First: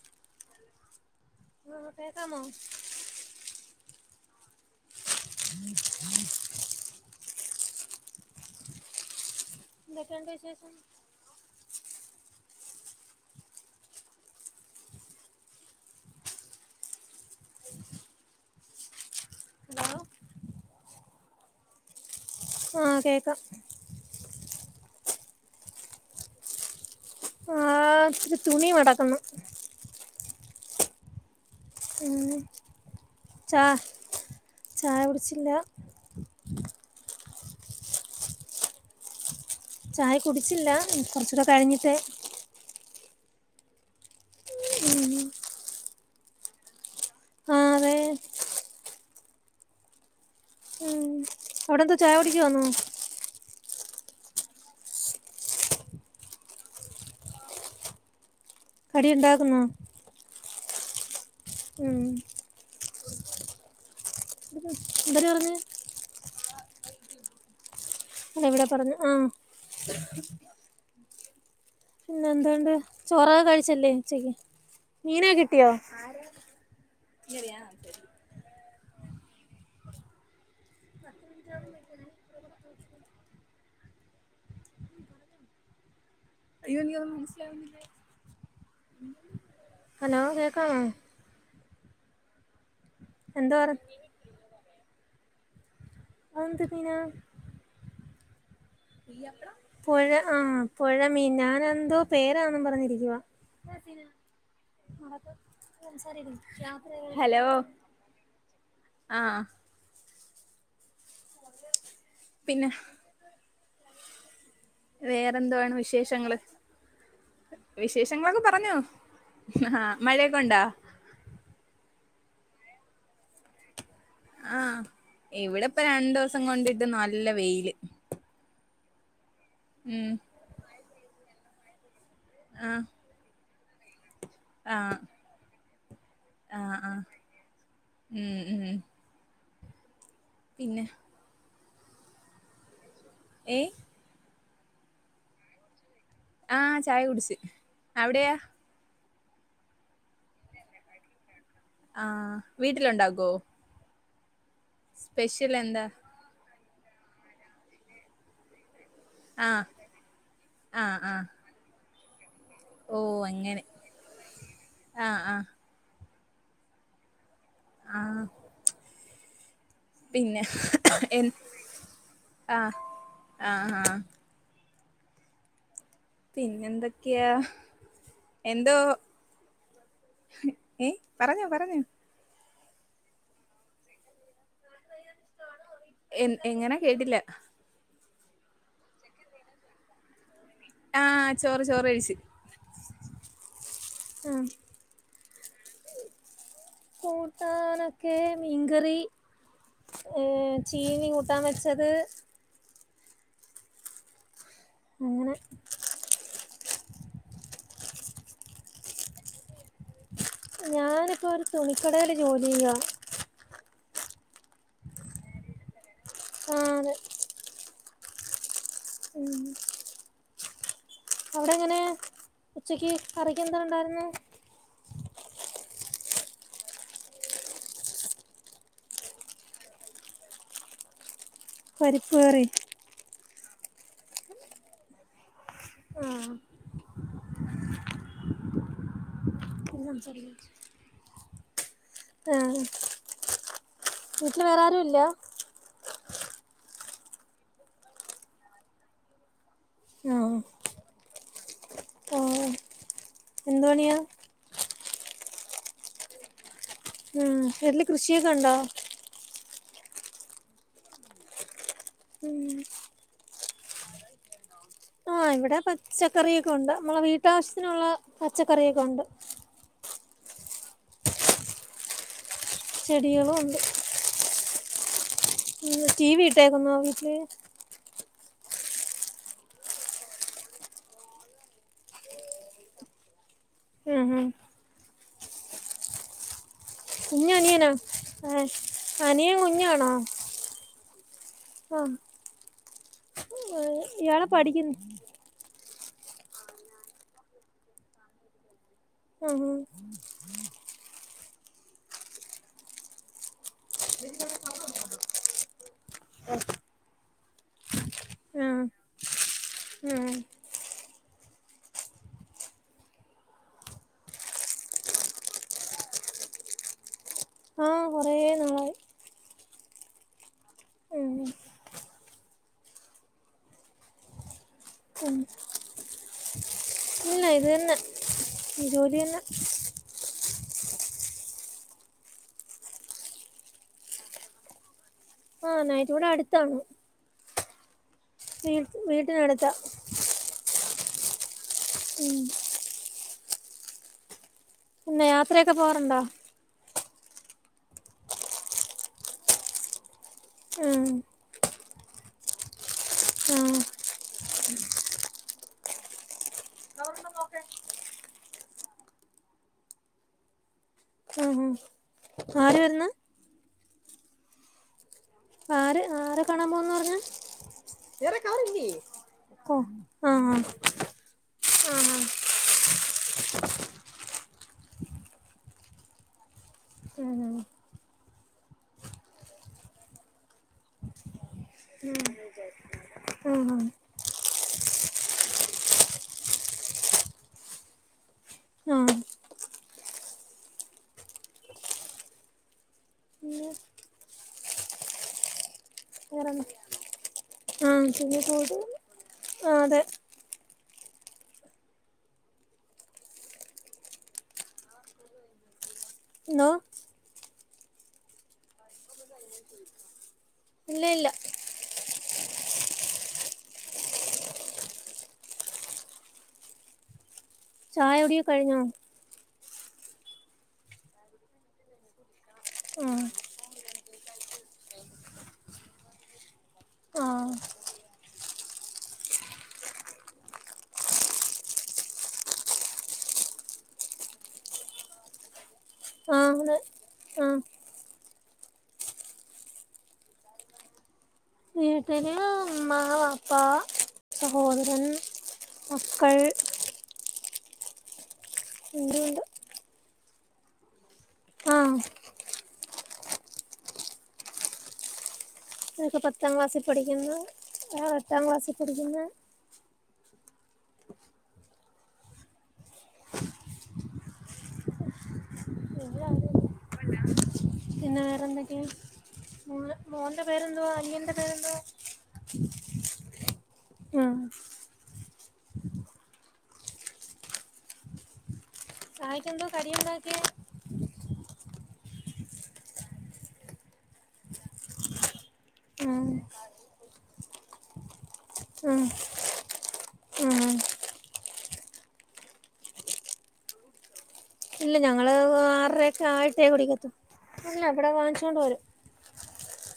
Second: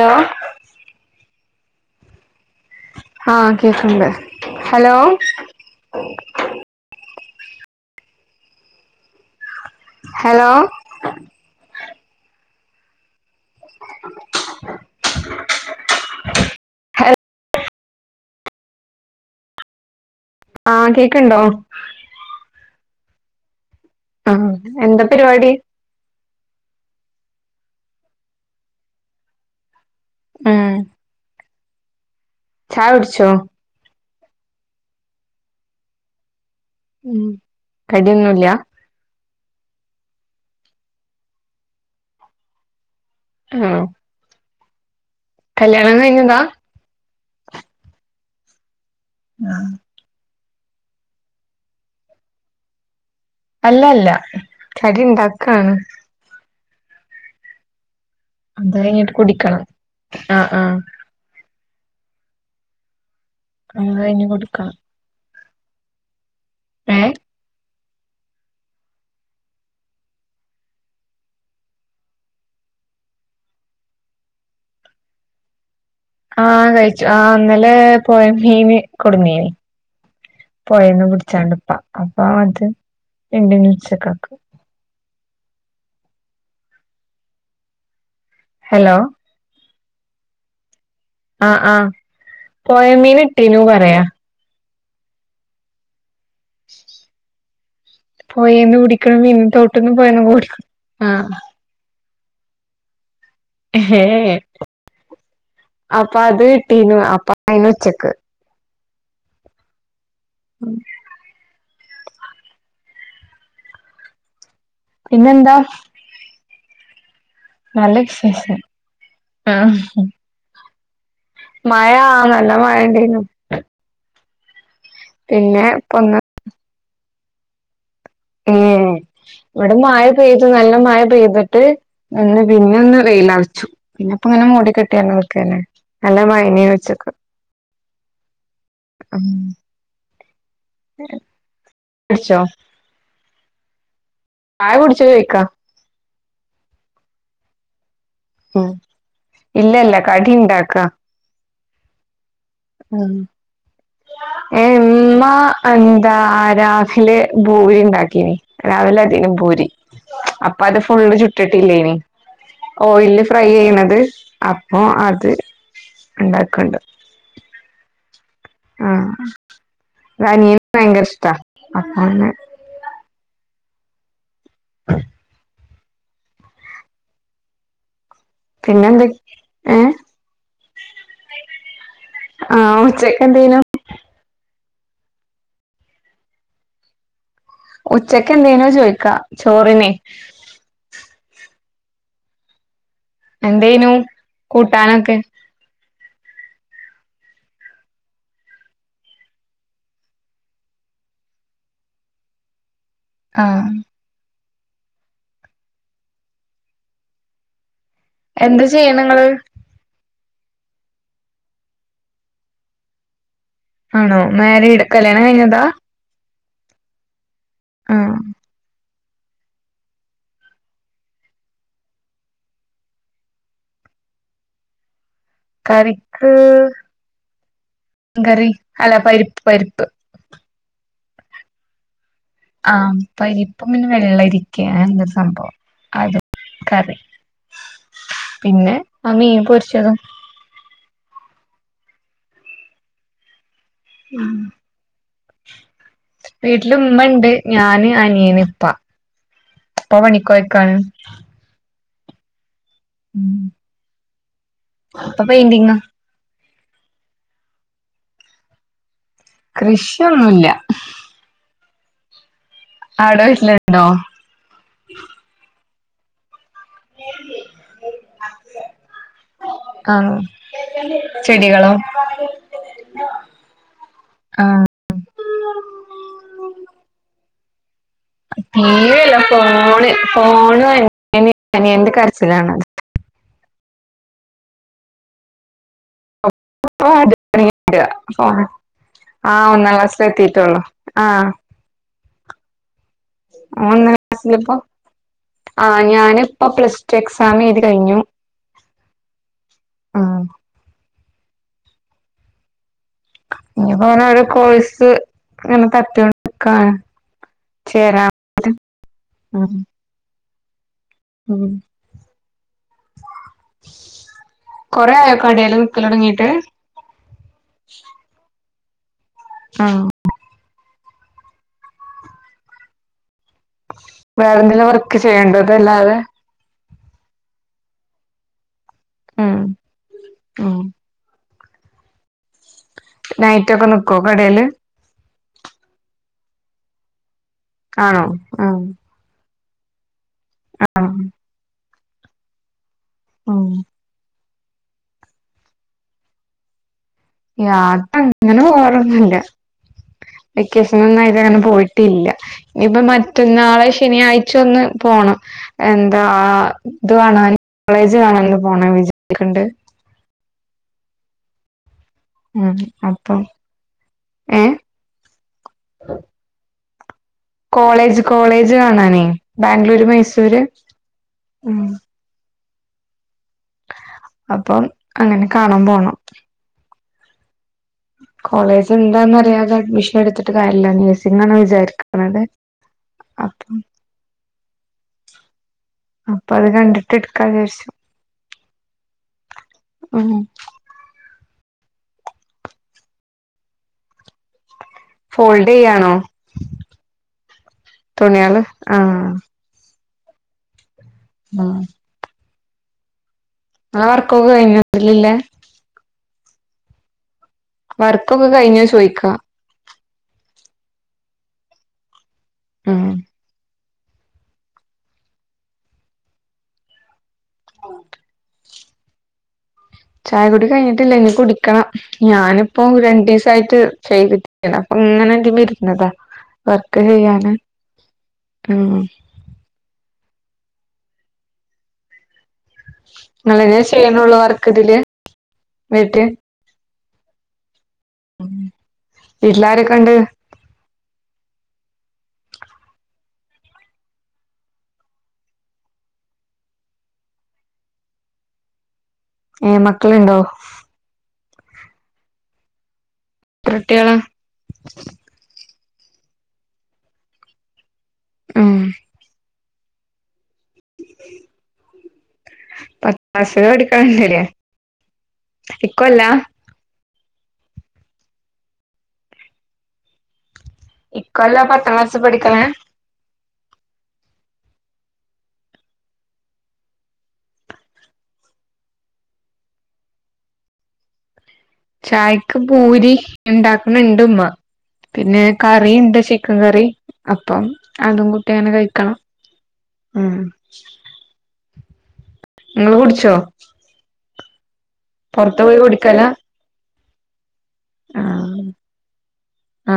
Hello ആ കേക്കാമോ? ആഹ കേൾക്ണ്ട് ഹലോ. എന്തൊക്കയുണ്ട് ഹലോ വിശേഷം. ഹലോ. ഹലോ ആഹ കേക്ണ്ടോ? ആ കേൾക്കാ. ആ എന്താ പരിപാടി? ആഇത്തിരി തുണി മടക്കുന്നു ആഹ. പിന്നെ ചാ ചായ കുടിച്ചില്ല? ഉ കടിന്നുല്ല? ചായ കുടിച്ചില്ല കുറച്ചുകൂടെ കഴിഞ്ഞിട്ടേ ആഹ. ഉം കല്യാണം കഴിഞ്ഞതാ. ആഹ് അതെ ആഹ. അവിടെ എന്താ ചായ കുടിക്കുവാന്നോ? അല്ലല്ല കടി ണ്ടാക്കാണ്. അത് കടി കഴിഞ്ഞിട്ട് കുടിക്കണം ഉണ്ടാക്കുന്നോ ആഹ ആഹ ഉം. അത് കഴിഞ്ഞു എന്തര് പറഞ്ഞു ഏഹ. എവിടെ പറഞ്ഞു ആഹ. പിന്നെ എന്തണ്ട് ചോറകെ കഴിച്ചല്ലേ ഇച്ചക്ക് മീനോക്കെ കിട്ടിയോ? ആഹ കഴിച്ചു ആ അന്നലെ പോയ മീനി കൊടു മീനു. പോയേന്ന് പിടിച്ചാണ്ട്പ്പാ അപ്പൊ അത് എണ്ണ്ട് ച്ചകൊകെ. അയ്യോ എനിക്ക് ഒന്നും മനസിലാ വുന്നില്ല. ഹലോ. ഹലോ കേകാ മോ ആ ആ പോയ മീന് എന്താ ഇട്ടീനു പറ പറര്യ. അന്തേ പിന? പോയിന്ന് പിടിക്കണ മീൻ തൊട്ട്ന്നും പുഴ പൊയീന്നും കൂടി ആ പേരാണെന്നും പറഞ്ഞിരിക്കുവ. ഹ് ഹേ ഹേ. കിട്ടീനു അപ്പൊ ഹലോ. അയിന് ഉച്ചക്ക് ആഹ. ഉം പിന്നെ പിന്നെന്താ വേറെന്തതുാണ് വിശേഷങ്ങള്. നല്ല വിശേഷങ്ങളൊക്കെ വിശേഷം പറഞ്ഞോ ആഹ് ആ മഴയൊക്കെണ്ടാ.. മഴ നല്ല മയണ്ടായിന്നു. ആഹ ഇവിടെ ഇപ്പ രണ്ടു ദിവസം കൊണ്ടിട്ടുനല്ല വെയില്. ഏ ഇവിടെ മഴ ഉം പെയ്തു നല്ല മഴ പെയ്തിട്ട് അന്ന് പിന്നെ ആഹ് ഒന്ന് വെയില.. പിന്നെപ്പൊ ഇങ്ങെ ആഹ് മടികെട്ടിയാാണ് നിക്കന്നെ.. നല്ല മഴയായിരുന്നു ആഹ് ആഹ് ഉച്ചയ്ക്ക്. ഉം ഉം പിന്നെ അച്ച്ചോ എഏ പായ കുടിച്ചത് ചോക്കാ ആഹ ചായ കുടിിച്ചു അവിടെയാ ഇല്ല ഇല്ല കടിയുണ്ടാക്ക.. ആഹ വീട്ടിലുണ്ടാകോ? ഏ എമ്മ എന്താ രഹിലെ ഭൂരി ഉണ്ടാക്കീന്. രാവിലെ അധികം ആഹ് പോൂരി അപ്പ അത് ആഹ് ഫുള്ള് ആഹ് ചുട്ടിട്ടില്ല ഇനി. ഓ ഓയില്ല് ഫ്രൈ അങ്ങനെ. ചെയ്യണത് അപ്പൊ ആഹ് അത്. ആഹ് ഉണ്ടാക്കുന്നുണ്ട്. ആഹ് പിന്നെ ആഹനിയന് ഭയങ്കര എൻ ഇഷ്ടാ അപ്പെ. ആഹ ആ പിന്നെന്തൊക്കെയാ എന്തോ പിന്നെന്ത് ഏ ഏ പറഞ്ഞോ പറഞ്ഞു ആഹ ഉച്ചക്ക് എന്തേനും. എ എങ്ങനാ കേട്ടില്ല. ഉച്ചക്ക് എന്തേനോ ചോയ്ിക്കാ ചോറിനെ. ആഹ ചോറ് ചോറ് കഴിച്ചു. എന്തേനു കൂട്ടാനൊക്കെ കൂട്ടാനൊക്കെ മീൻകറി. ഏർ ചീനി കൂട്ടാൻ വെച്ചത്. ആഹ അങ്ങനെ എന്ത് ചെയ്യണങ്ങള്. ഞാനിപ്പോ ഒരു തുണിക്കടയില് ജോലി ചെയ്യാ. ആണോ മാരിഡ് കല്യാണം കഴിഞ്ഞതാ. ആ ആഹ ഉം അവിടെ എങ്ങനെ ഉച്ചക്ക് കറിക്ക് എന്താണ്ടായിരുന്നു. കറിക്ക് കറി അല്ല പരിപ്പ് പരിപ്പ്. പരിപ്പുകറി. ആഹ് പരിപ്പും പിന്നെ വെള്ള ഇരിക്ക എന്തൊരു സംഭവം ആഹ് അതുംകറി. പിന്നെ [unintelligible] ആ വീട്ടിൽ വേറെ ആരു ഇല്ല. വീട്ടില ഉമ്മുണ്ട് ഞാന് അനിയന് ഇപ്പാ. പ്പ പണി ആഹ് കോയ്ക്കാണ്. എന്തണിയാ അപ്പൊ പെയിന്റിങ്ങാ ഉം വീട്ടല് കൃഷിയൊക്കെ ഉണ്ടോ? കൃഷിയൊന്നു ഇല്ല ഉം ആട വീട്ടിലുണ്ടോ? ആഹ ഇവിടെ പച്ചക്കറി യൊ ക്കെ ഉണ്ട് നമ്മളെ വീട്ടാവശ്യത്തിനുള്ള പച്ചക്കറിയൊക്കെ ഉണ്ട്. ആഹ് ചെടികളോ ചെടികളും ഉണ്ട്. ആ ഉ ടി വി ഇട്ടേക്കന്നോ വീട്ടില് ടി വില്ല ഫോണ് ഫോണ് [unintelligible] എനി [inaudible] കരച്ചിലാണ്ത് ഉം ഉം കുഞ്ഞ അനിയനാ ഏ ഫോണ് അനിയൻ ആഹ് ഒന്നാം കുഞ്ഞാണോ? ക്ലാസ്സിൽ എത്തിയിട്ടുള്ളൂ ആഹ് ആഹ ആ ഒന്നാം ക്ലാസിപ്പോ പഠിക്കുന്നു ആ ഞാാനിപ്പോ പ്ലസ് ടു എക്സാം ചെയ്ത് കഴിഞ്ഞു. ആഹ ഹ ആഹ് ഇനിപ്പോനെ ഓരോ കോഴ്സ് ഇങ്ങനെ [unintelligible] ശരാ ആഹ് ഉ [unintelligible] ആഹ് ഉം കൊറെ ആയോ കടലു നിക്കല തുടങ്ങീട്ട് ആഹ് കൊറേ നാളായി ആഹ ഉം വേറെ എന്തങ്കിലും വർക്ക് ചെയ്യണ്ട ഇതല്ലാതെ? ഇല്ല ഇത് തന്നെ ജോലി തന്നെ ആഹ നൈറ്റു ഒക്കെ നിക്കുവോ കടയില്? ആഹ നൈട്ട് ടെ അടുത്താണ് ആണോ ആ വീ വീട്ടിനടുത്താ ആഹ ഉം ഓ പിന്നെ യാത്രയൊക്കെ പോവാറുണ്ടോ യാത്ര അങ്ങനെ പോവാറൊന്നില്ല വെക്കേഷൻ ഉം ഒന്നായിട്ട അങ്ങനെ പോയിട്ട് ട്ടില്ല ഇനിയിപ്പ ആ മറ്റന്നാളെ ശനിയാഴ്ച ഒന്ന് പോണം എന്താ ഇത് കാണൻ കോളേജ് കാണൻ ഒന്ന് പോണന്നു വിജരിക്കണ്ട് ഉ ഉ അപ്പൊ ഏ ആര് ആരെ കാണാൻ പോകുന്ന് പറഞ്ഞ് കോളേജ് കോളേജ് കാണാനേ ബാംഗ്ലൂര് മൈസൂര് ആഹ അപ്പൊ അങ്ങനെ കാണാൻ പോണം ആ കോളേജ് എന്താന്നറിയാതെ അഡ്മിഷൻ എടുത്തിട്ട് കാര്യില്ല നഴ്സിംഗാണ് വിചാരിക്കുന്നത് ക്കെ ആ അപ്പൊ അത് കണ്ടിട്ട് എടുക്കാ വിചാരിച്ചു ആ ആ ഉം പിന്നെ ഫോൾഡ് ചെയ്യയാണോ വേറെന്താ ആ പിന്നെ തുണികളു പോയിട്ട് ആഹ ആ അതെ ആഹ ങ്ങളെ വർക്കൊക്കെ കഴിഞ്ഞോ ഇതിലല്ലേ? എന്തോ വർക്കൊക്കെ കഴിഞ്ഞോ ചോയ്ക്ക ഇല്ല ഇല്ല മ് ആഹ ചായകുടിയൊക്കെ കഴിഞ്ഞോ? ചായ കുടി കഴിഞ്ഞിട്ടില്ല ഇനി കുടിക്കണം ഞാനിപ്പോ ആ രണ്ടു ദിവസയിട്ട് ചെയ്തിട്ടപ്പ ഇങ്ങനെ എതി വരുന്നതാ വർക്ക് ആ ചെയ്യാന് ആ ങ്ങള്ളനെ ചെയ്യുന്നോള്ളൂ വർക്ക് ഇതില് വീട്ട് ആ അതെ ആ ഉ വീട്ടിലാരൊക്കെണ്ട്? വിട്ടിൽ ഒക്ക [unintelligible] ഏ മക്കളുണ്ടോ? ആഹ് എത്രക്കുട്ടിയല്ല? ഇവരൊക്കെ പത്താം ക്ലാസ്സിൽ പഠിക്കുന്ന ആ പത്താം ക്ലാസ്സിൽ ഉം പഠിക്കുന്ന [inaudible] പാസ എടുക്കാനണ്ടല്ലേ എകൊല്ലം [unintelligible] വേറെന്തോക്കെ മോൻ മോന്റെ [inaudible] അനിയന്റെ ഇക്കൊല്ല പേരെന്തുവാ പത്താം ക്ലാസ് പഠിക്കണേ? ആഹ് ചായെക്കെന്താ കടിയുണ്ടാക്കിയെ? ചായക്ക് പൂരി ഉണ്ടാക്കണ ഇണ്ട്മ്മ പിന്നെ കറിണ്ട് ആഹ് ചിക്കൻ കറി അപ്പം അതുംകൂട്ടി അങ്ങനെ ആഹ് കഴിക്കണം. ഉം ആഹ് നിങ്ങള് കുടിച്ചോ? ഇല്ല ഞങ്ങള്ൾ പുറത്ത് പോയി കുടിക്കല ആറരൊക്കെ ആയിട്ടേ കുടിക്കത്തും. അല്ല ഇവിടെ ആ വാങ്ങിച്ചൊണ്ട് വരും. ആ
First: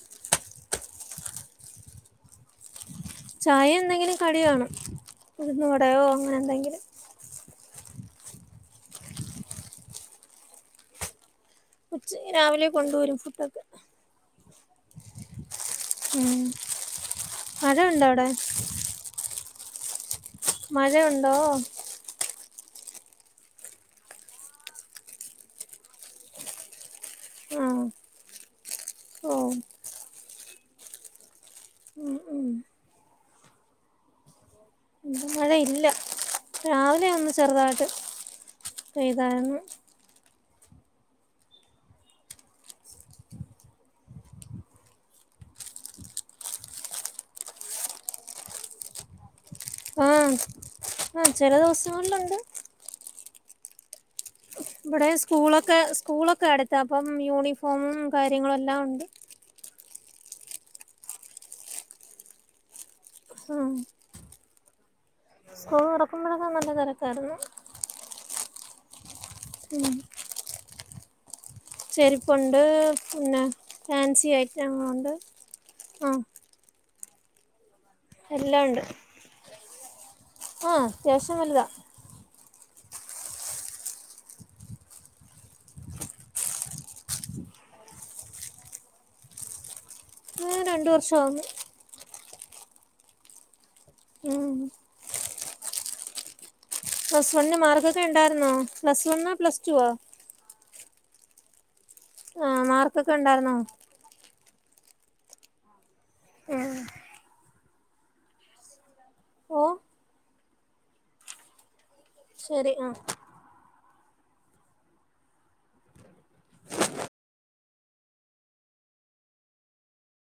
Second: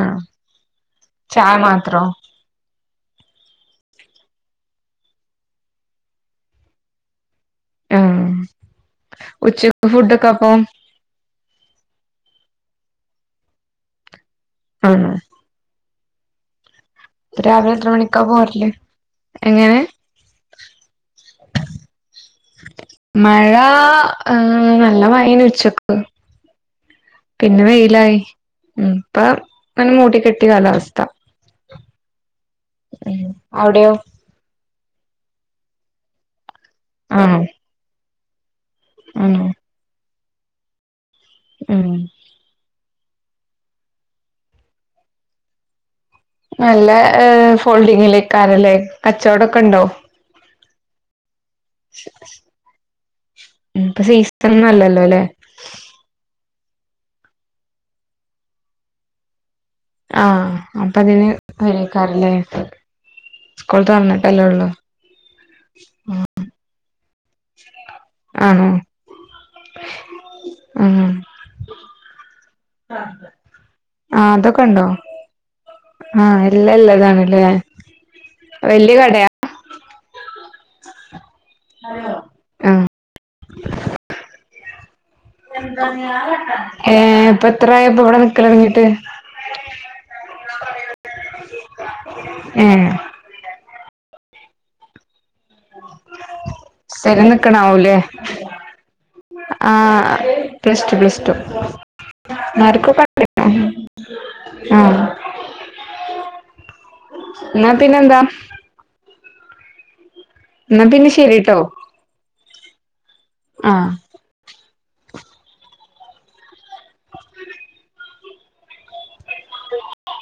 ചായ മാത്രോ ചായ എന്തെങ്കിലും കടി വണം ഉഴുന് വടയോ അങ്ങനെ എന്തെങ്കിലും ആഹ ഉച്ച ഫുഡ്ഒക്കെ അപ്പ? ഉച്ച് രാവിലെ കൊണ്ട വരും ഫുഡ്ഒക്കെ ആഹ ഉം രാവിലെ എത്ര മഴയുണ്ടോ മണിക്കാ അവിടെ പോരല്ല് എങ്ങനെ? മഴയുണ്ടോ? മഴ ഏ നല്ല മഴെന്ന് ഉച്ചക്ക്. പിന്നെ ആഹ് വെയിലായി ഉ ഇപ്പ ഓ ഇങ്ങനെ മൂടി കെട്ടിയ കാലാവസ്ഥ ഉം മ് അവിടെയോ? ഇവിടെ മഴയില്ല രാവിലെ ഒന്ന് ആണോ ചെറുതായിട്ട് പെയ്തായിരുന്നു. മ് നല്ല ഫോൾഡിങ്ങിലേക്കറല്ലേ കച്ചോടം ആഹ ആഹ ചില ദിവസങ്ങളിലുണ്ട് ഉം ഇപ്പൊ സീസണൊന്നും അല്ലല്ലോ ഇവിടെ അല്ലേ സ്കൂളൊക്കെ സ്കൂളൊക്കെ അടു ഇതപ്പം യൂണിഫോമും കാര്യങ്ങളുംെല്ലാം ഉണ്ട്. ആഹ അപ്പൊ അതിന് വരുവായിരിക്കും ആഹ് സ്കൂൾതുറന്നിട്ടല്ലേ ഉള്ളു സ്കൂൾ തുറക്കുന്നതിനേക്കാളും നല്ല തിരക്കായിരുന്നു. ആണോ ഉം ആഹ ചെരുപ്പുണ്ട് പിന്നെ ഫാൻസി ഐറ്റങ്ങളുണ്ട് ആഹ് ആഹ എല്ലാതും ഉള്ളതാണ് അല്ലെ വലിയ കടയാണോ ആഹ അത്യാവശ്യം വലുതാ ആഹ ഹേ ഇപ്പൊ എത്രയി അപ്പൊ ഇവിടെ നിൽക്കാം തുടങ്ങിയിട്ട് രണ്ടു വർഷം ആകുന്നു ഏ ഉം സ്ഥര പ്ലസ് വണ്ണിന് നിക്കണാവൂലേ മാർക്കൊക്കെ ഉണ്ടായിരുന്നോ പ്ലസ് വണ്ണോ പ്ലസ് ആ റ്റു വാ പ്ലസ് റ്റു ആഹ മാർക്കൊക്കെ ഉണ്ടായിുന്നോ ഹ എഏ എന്നാ പിന്നെന്താ ഓ എന്നാ പിന്നെ ശെരിട്ടോ ശരി ആ ആഹ [unintelligible] ഉ